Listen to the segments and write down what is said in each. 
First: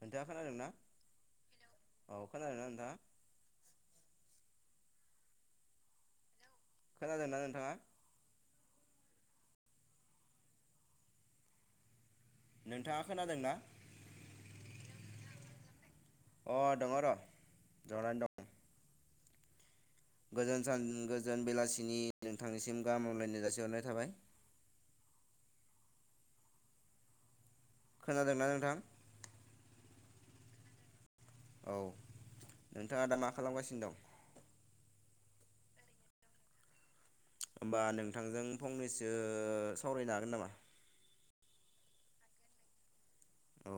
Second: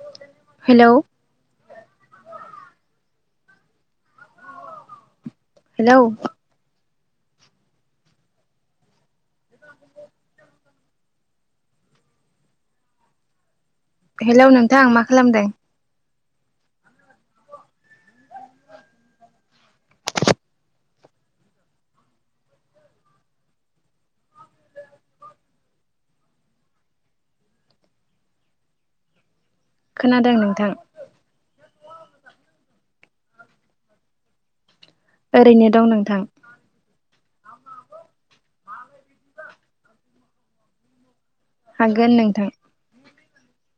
नोंथाङा खोनादोंना हेलौ औ खोनादोंना नोंथाङा। हेलौ खोनादोंना नोंथाङा? [inaudible] नोंथाङा खोनादोंना? हेलौ नोंथां मा खालामदों। अ दङ र' जनानै दं। गोजोन सान गोजोन बेलासिनि नोंथांनिसिम गाहाम हामग्लायनाय जासिहरनाय थाबाय। खोनादोंना नोंथां। खोनादों नोंथां। औ नोंथाङा दा मा खालामगासिनो दं। ओरैनो दं नोंथां। होमबा नोंथांजों फंनैसो सावरायनो हागोन नामा? हागोन नोंथां। औ।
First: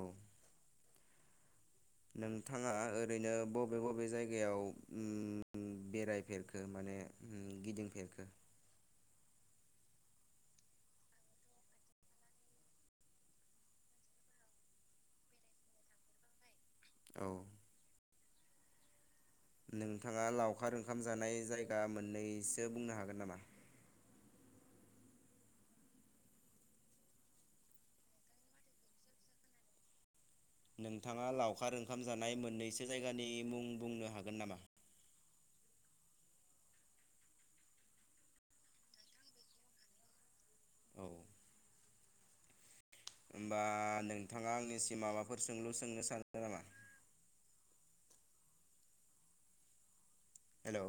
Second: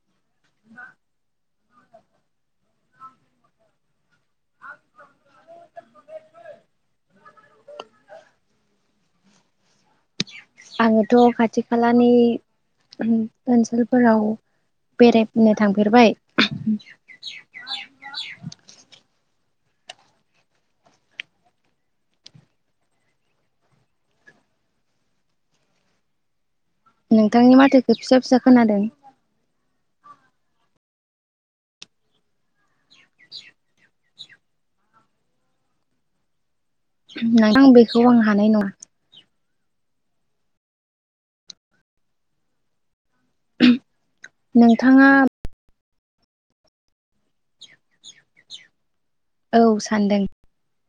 नोंथाङा ओरैनो बबे बबे जायगायाव ओम बेरायफेरखो माने ओम गिदिंफेरखो आङोथ खाथि खालानि ओनसोलफोराव बेरायनो थांफेरबाय औ नोंथाङा लावखार ओंखाम जानाय जायगा मोननैसो बुंनो हागोन नामा? नोंथांनि माथोखो फिसा फिसा खोनादों। नोंथाङा लावखार ओंखाम जानाय मोननैसो जायगानि मुं बुंनो हागोन नामा? नोंथां बेखौ आं हानाय नङा औ ओमबा नोंथाङा आंनिसिम नोंथाङा माबाफोर सोंलु सों नो सान्दों नामा? औ सान्दों हेलौ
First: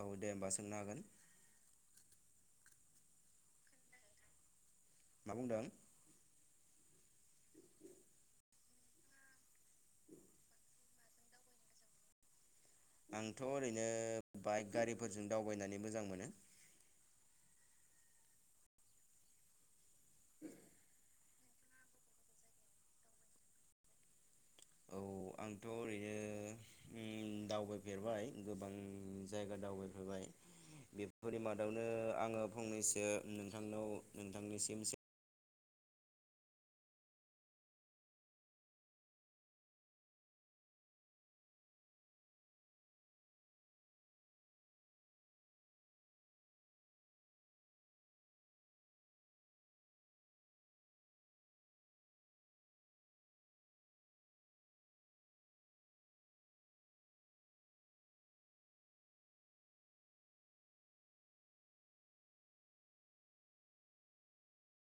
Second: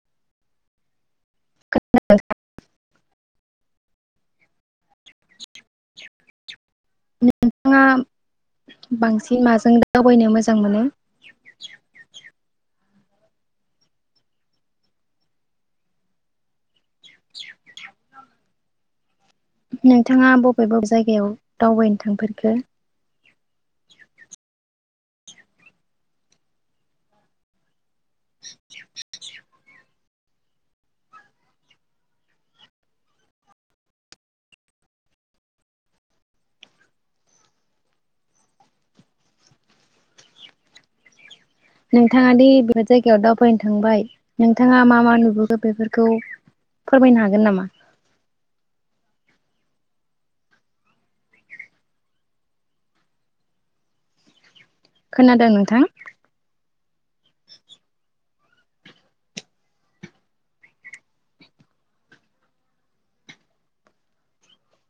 औ दे ओमबा सोंनो हागोन। [inaudible] मा बुंदों नोंथाङा बांसिन माजों दावबायनो मोजां मोनो? आंथ ओरैनो बाइक गारिफोरजों दावबायनानै मोजां मोनो। नोंथाङा बबे बबे जायगायाव दावबायनो थांफेरखो औ आंथ ओरैनो ओम दावबाय फेरबाय गोबां जायगा दावबायफेरबाय बेफोरनि मादावनो आङो फंनैसो नोंथांनाव नोंथांनिसिम सो नोंथाङा दि बेफोर जायगायाव दावबायनो थांबाय नोंथाङा मा मा नुबोखो बेफोरखौ फोरमायनो हागोन नामा? खोनादों नोंथां।